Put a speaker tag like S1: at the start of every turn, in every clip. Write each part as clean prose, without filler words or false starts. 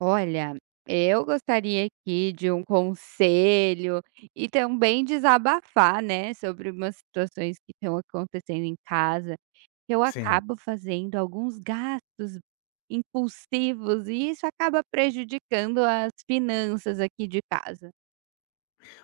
S1: Olha, eu gostaria aqui de um conselho e também desabafar, né, sobre umas situações que estão acontecendo em casa. Eu
S2: Sim.
S1: acabo fazendo alguns gastos impulsivos e isso acaba prejudicando as finanças aqui de casa.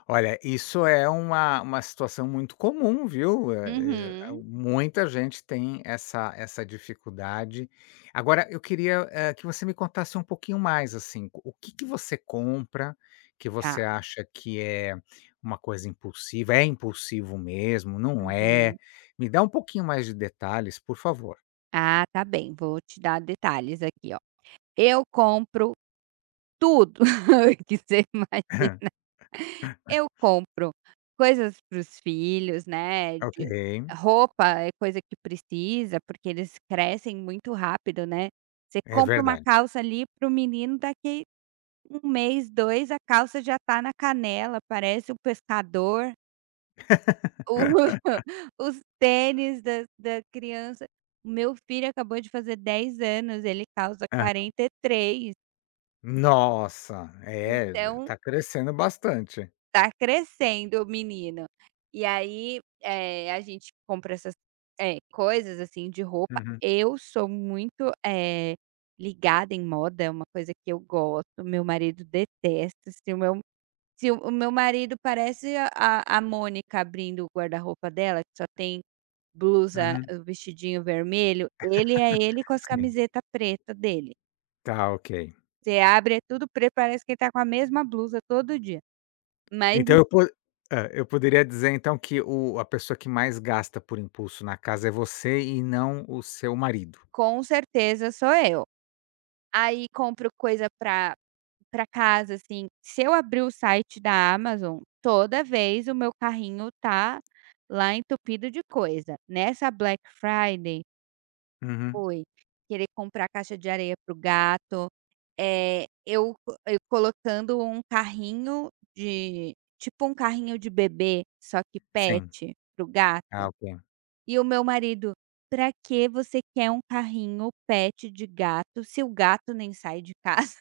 S2: Olha, isso é uma situação muito comum, viu.
S1: Uhum.
S2: Muita gente tem essa dificuldade. Agora eu queria, que você me contasse um pouquinho mais, assim, o que você compra, que
S1: Tá.
S2: você acha que é uma coisa impulsiva, é impulsivo mesmo, não é?
S1: Uhum.
S2: Me dá um pouquinho mais de detalhes, por favor.
S1: Ah, tá bem. Vou te dar detalhes aqui, ó. Eu compro tudo que você imagina. Eu compro coisas para os filhos, né,
S2: Ok,
S1: de roupa é coisa que precisa, porque eles crescem muito rápido, né. Você
S2: é
S1: compra uma
S2: verdade.
S1: calça ali para o menino, daqui um mês, 2, a calça já tá na canela, parece um pescador. O os tênis da criança. O meu filho acabou de fazer 10 anos, ele calça
S2: Aham.
S1: 43,
S2: Nossa, é,
S1: então
S2: tá crescendo bastante.
S1: tá crescendo o menino. E aí, a gente compra essas coisas, assim, de roupa.
S2: Uhum,
S1: Eu sou muito ligada em moda, é uma coisa que eu gosto, meu marido detesta. Se o meu marido parece a Mônica abrindo o guarda-roupa dela, que só tem blusa,
S2: uhum.
S1: o vestidinho vermelho, ele é ele com as
S2: Sim.
S1: camiseta preta dele.
S2: Tá, ok.
S1: Você abre, é tudo preto, parece que ele tá com a mesma blusa todo dia. Mas
S2: Então eu po eu poderia dizer então que o a pessoa que mais gasta por impulso na casa é você e não o seu marido.
S1: com certeza sou eu. Aí compro coisa pra casa, assim, se eu abrir o site da Amazon, toda vez o meu carrinho tá lá entupido de coisa. Nessa Black Friday
S2: Uhum.
S1: foi querer comprar caixa de areia pro gato, é eu colocando um carrinho de tipo um carrinho de bebê, só que
S2: Sim.
S1: pet, pro gato.
S2: Ah, ok.
S1: E o meu marido: "Pra que você quer um carrinho pet de gato se o gato nem sai de casa?"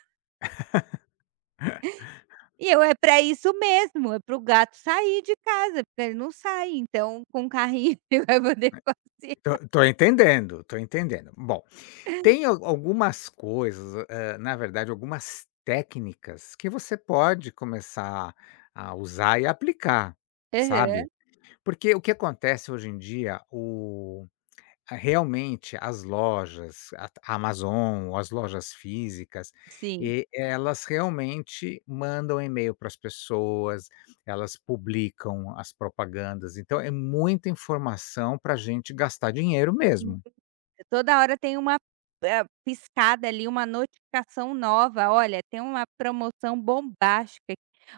S1: E eu é para isso mesmo, é para o gato sair de casa, porque ele não sai, então com o carrinho ele vai poder passear.
S2: Tô entendendo, tô entendendo. Bom, tem al algumas coisas, na verdade algumas técnicas que você pode começar a usar e aplicar,
S1: Aham,
S2: sabe. Porque o que acontece hoje em dia, ah, realmente as lojas, a Amazon ou as lojas físicas,
S1: sim.
S2: e elas realmente mandam e-mail para as pessoas, elas publicam as propagandas, então é muita informação para a gente gastar dinheiro mesmo.
S1: Toda hora tem uma piscada ali, uma notificação nova, olha, tem uma promoção bombástica.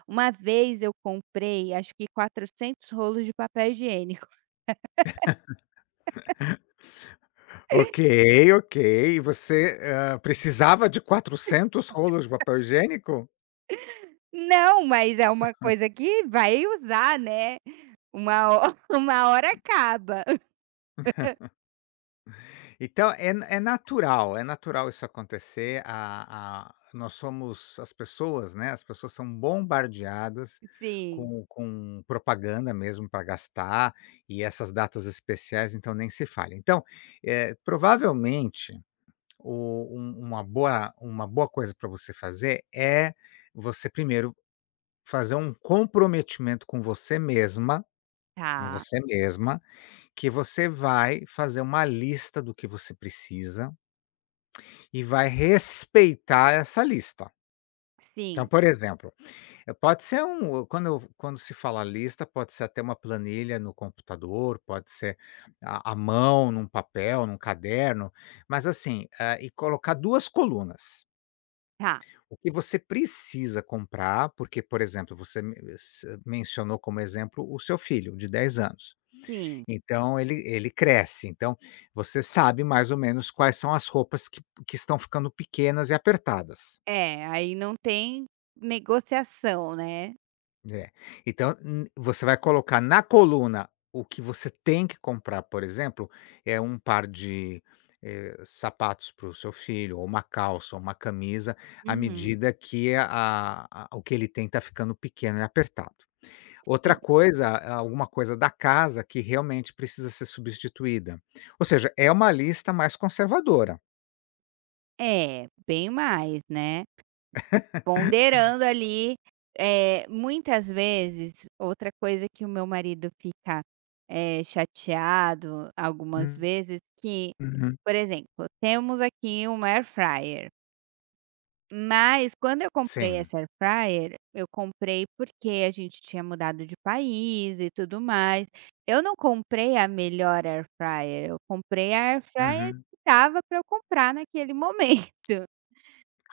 S1: Uma vez eu comprei acho que 400 rolos de papel higiênico.
S2: Ok, ok. E você, precisava de 400 rolos de papel higiênico?
S1: Não, mas é uma coisa que vai usar, né, uma ho uma hora acaba.
S2: Então é na é natural isso acontecer, a nós somos as pessoas, né, as pessoas são bombardeadas
S1: Sim,
S2: com propaganda mesmo para gastar, e essas datas especiais, então nem se fala. Então, provavelmente, o um uma boa coisa para você fazer é você primeiro fazer um comprometimento com
S1: tá,
S2: você mesma, que você vai fazer uma lista do que você precisa e vai respeitar essa lista. Então,
S1: sim,
S2: por exemplo, eh, pode ser um quando eu quando se fala lista, pode ser até uma planilha no computador, pode ser à mão, num papel, num caderno, mas assim, e colocar 2 colunas.
S1: tá,
S2: O que você precisa comprar, porque, por exemplo, você me se mencionou como exemplo o seu filho de 10 anos.
S1: sim.
S2: Então ele cresce, então você sabe mais ou menos quais são as roupas que estão ficando pequenas e apertadas.
S1: É, aí não tem negociação, né.
S2: É. Então, você vai colocar na coluna o que você tem que comprar, por exemplo, é um par de, sapatos para o seu filho, ou uma calça, ou uma camisa, à
S1: Uhum.
S2: medida que a o que ele tem está ficando pequeno e apertado. Outra
S1: Sim.
S2: coisa, alguma coisa da casa que realmente precisa ser substituída. Ou seja, é uma lista mais conservadora.
S1: É, bem mais, né. Ponderando ali, muitas vezes outra coisa que o meu marido fica chateado algumas vezes que,
S2: Uhum.
S1: por exemplo, temos aqui uma air fryer. Mas quando eu comprei
S2: Sim.
S1: essa air fryer, eu comprei porque a gente tinha mudado de país e tudo mais. Eu não comprei a melhor air fryer, eu comprei a air fryer
S2: Uhum.
S1: que dava para eu comprar naquele momento.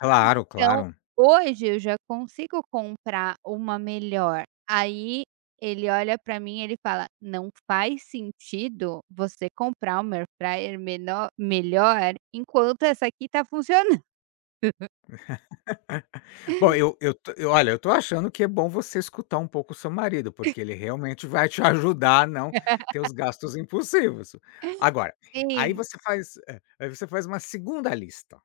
S2: Claro,
S1: Então,
S2: claro.
S1: hoje eu já consigo comprar uma melhor. Aí ele olha para mim e ele fala: "Não faz sentido você comprar uma air fryer menor melhor enquanto essa aqui tá funcionando".
S2: Bom, eu tô eu olha, eu tô achando que é bom você escutar um pouco o seu marido, porque ele realmente vai te ajudar a não ter os gastos impulsivos. Agora,
S1: Sim.
S2: aí você faz uma segunda lista,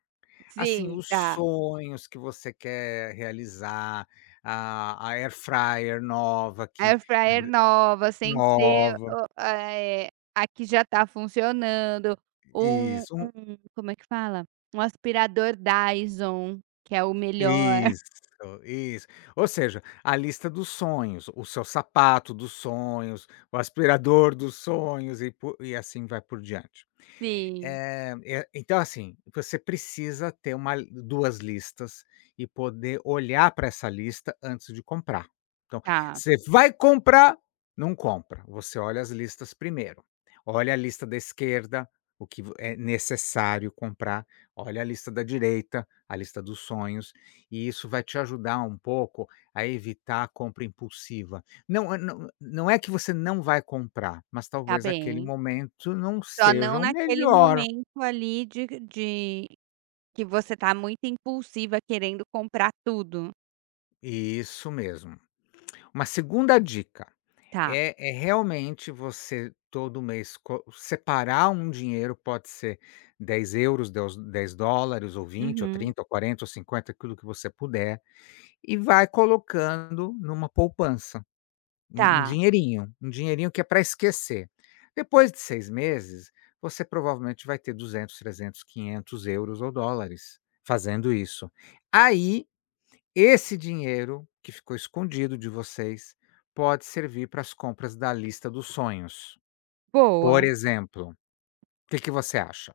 S2: assim,
S1: Sim,
S2: os
S1: tá.
S2: sonhos que você quer realizar, a air fryer nova que
S1: Air fryer nova, sem ser
S2: nova.
S1: a que já tá funcionando, um
S2: Isso.
S1: um como é que fala? Um aspirador Dyson, que é o melhor.
S2: Isso, isso. Ou seja, a lista dos sonhos, o seu sapato dos sonhos, o aspirador dos sonhos e assim vai por diante.
S1: Sim,
S2: E então, assim, você precisa ter uma 2 listas e poder olhar para essa lista antes de comprar. Então,
S1: tá,
S2: você vai comprar, não compra, você olha as listas primeiro. Olha a lista da esquerda, o que vo é necessário comprar, olha a lista da direita, a lista dos sonhos, e isso vai te ajudar um pouco a evitar a compra impulsiva. Não, não é que você não vai comprar, mas
S1: tá
S2: talvez aquele
S1: bem.
S2: momento não
S1: Só
S2: seja
S1: não
S2: o
S1: naquele
S2: melhor.
S1: momento ali de que você tá muito impulsiva querendo comprar tudo.
S2: Isso mesmo. Uma segunda dica
S1: Tá.
S2: é realmente você todo mês co separar um dinheiro, pode ser €10, dez dólares ou vinte, ou
S1: Uhum.
S2: 30, ou 40, ou 50, aquilo que você puder, e vai colocando numa poupança. Um
S1: Tá,
S2: dinheirinho, um dinheirinho que é para esquecer. Depois de 6 meses, você provavelmente vai ter 200 300 500 euros ou dólares fazendo isso. Aí, esse dinheiro que ficou escondido de vocês, pode servir para as compras da lista dos sonhos, por
S1: boa.
S2: exemplo. O Que que você acha?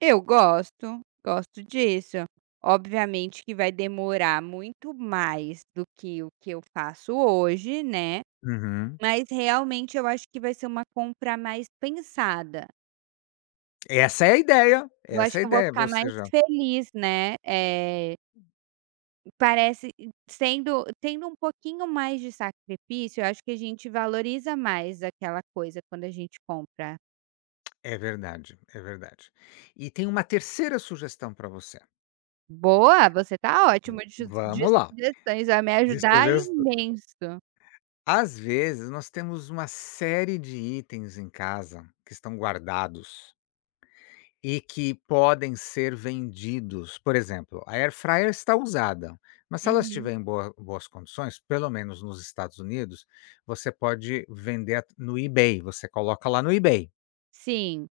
S1: Eu gosto, gosto disso. Obviamente que vai demorar muito mais do que o que eu faço hoje, né,
S2: Uhum.
S1: mas realmente eu acho que vai ser uma compra mais pensada.
S2: Essa é a ideia,
S1: Eu acho
S2: essa é
S1: que
S2: a
S1: eu vou
S2: ideia,
S1: ficar
S2: ou
S1: mais
S2: seja
S1: feliz, né, parece sendo tendo um pouquinho mais de sacrifício, eu acho que a gente valoriza mais aquela coisa quando a gente compra.
S2: é verdade, é verdade. E tem uma terceira sugestão para você.
S1: Boa, você tá ótimo de de
S2: Vamos lá,
S1: sugestões, vai me
S2: de
S1: ajudar
S2: sugestão.
S1: imenso.
S2: Às vezes, nós temos uma série de itens em casa que estão guardados e que podem ser vendidos. Por exemplo, a air fryer está usada, mas se ela
S1: Uhum.
S2: estiver em boas condições, pelo menos nos Estados Unidos, você pode vender no eBay, você coloca lá no eBay.
S1: Sim.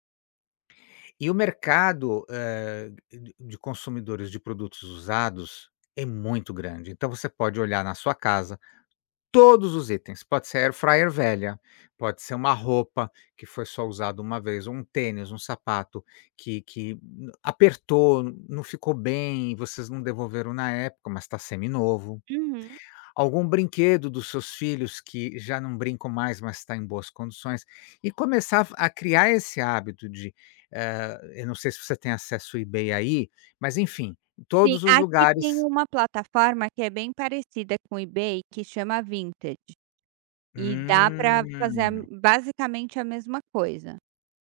S2: E o mercado de consumidores de produtos usados é muito grande. Então você pode olhar na sua casa, todos os itens, pode ser air fryer velha, pode ser uma roupa que foi só usada uma vez, um tênis, um sapato que apertou, não ficou bem, vocês não devolveram na época, mas está seminovo.
S1: Uhum.
S2: Algum brinquedo dos seus filhos que já não brincam mais, mas está em boas condições. E começar a criar esse hábito de, eu não sei se você tem acesso ao eBay aí, mas enfim,
S1: Sim,
S2: todos os
S1: aqui
S2: lugares.
S1: tem uma plataforma que é bem parecida com o eBay que chama Vinted, e dá pra fazer a
S2: Hum.
S1: basicamente a mesma coisa.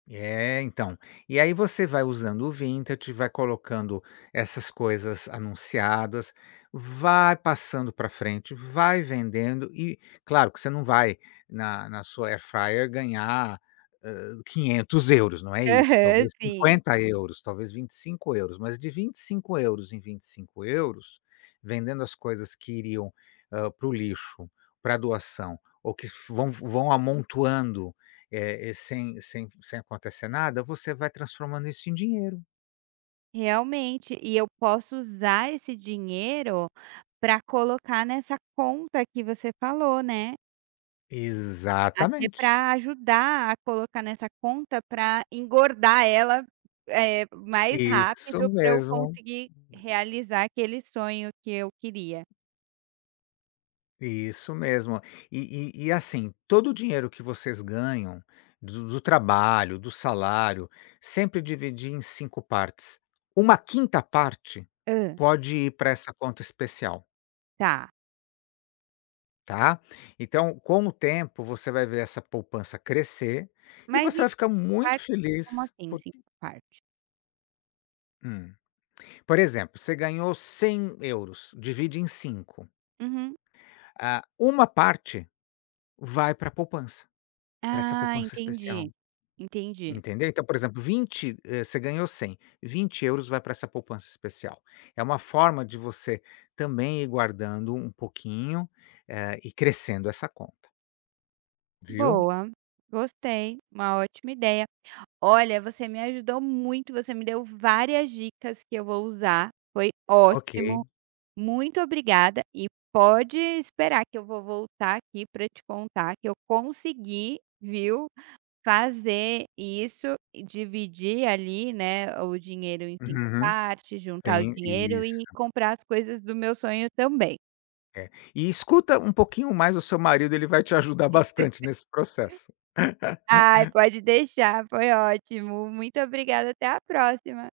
S2: É, então. E aí você vai usando o vintage, vai colocando essas coisas anunciadas, vai passando para frente, vai vendendo e claro que você não vai na sua air fryer ganhar, €500, não é isso,
S1: Aham,
S2: talvez
S1: sim.
S2: €50, talvez €25. Mas de €25 em €25 vendendo as coisas que iriam, para o lixo, para doação ou que vão amontoando, e sem acontecer nada, você vai transformando isso em dinheiro.
S1: Realmente, e eu posso usar esse dinheiro para colocar nessa conta que você falou, né, até
S2: Exatamente.
S1: para ajudar a colocar nessa conta para engordar ela mais
S2: Isso
S1: rápido para eu
S2: mesmo.
S1: conseguir realizar aquele sonho que eu queria.
S2: Isso mesmo. E assim, todo o dinheiro que vocês ganham do trabalho, do salário, sempre dividir em 5 partes. Uma quinta parte
S1: Hã,
S2: pode ir para essa conta especial,
S1: tá.
S2: tá. Então, com o tempo, você vai ver essa poupança crescer e
S1: Mas
S2: você
S1: em
S2: vai ficar muito
S1: partes, como
S2: feliz
S1: assim
S2: porque
S1: 5 partes?
S2: hum. Por exemplo, você ganhou €100, divide em 5.
S1: Uhum.
S2: Ah, uma parte vai para a poupança, para essa
S1: Ah,
S2: poupança especial,
S1: entendi, entendi.
S2: entendeu? Então, por exemplo, 20, você ganhou 100, €20 vai para essa poupança especial. É uma forma de você também ir guardando um pouquinho, e crescendo essa conta, viu?
S1: Boa, gostei, uma ótima ideia. Olha, você me ajudou muito, você me deu várias dicas que eu vou usar, foi
S2: Ok.
S1: ótimo, muito obrigada e pode esperar que eu vou voltar aqui pra te contar que eu consegui, viu? Fazer isso e dividir ali, né, o dinheiro em 5
S2: Uhum.
S1: partes, juntar o
S2: Sim,
S1: dinheiro
S2: isso,
S1: e comprar as coisas do meu sonho também.
S2: é. E escuta um pouquinho mais o seu marido, ele vai te ajudar bastante nesse processo.
S1: Ai, pode deixar, foi ótimo. Muito obrigada, até a próxima.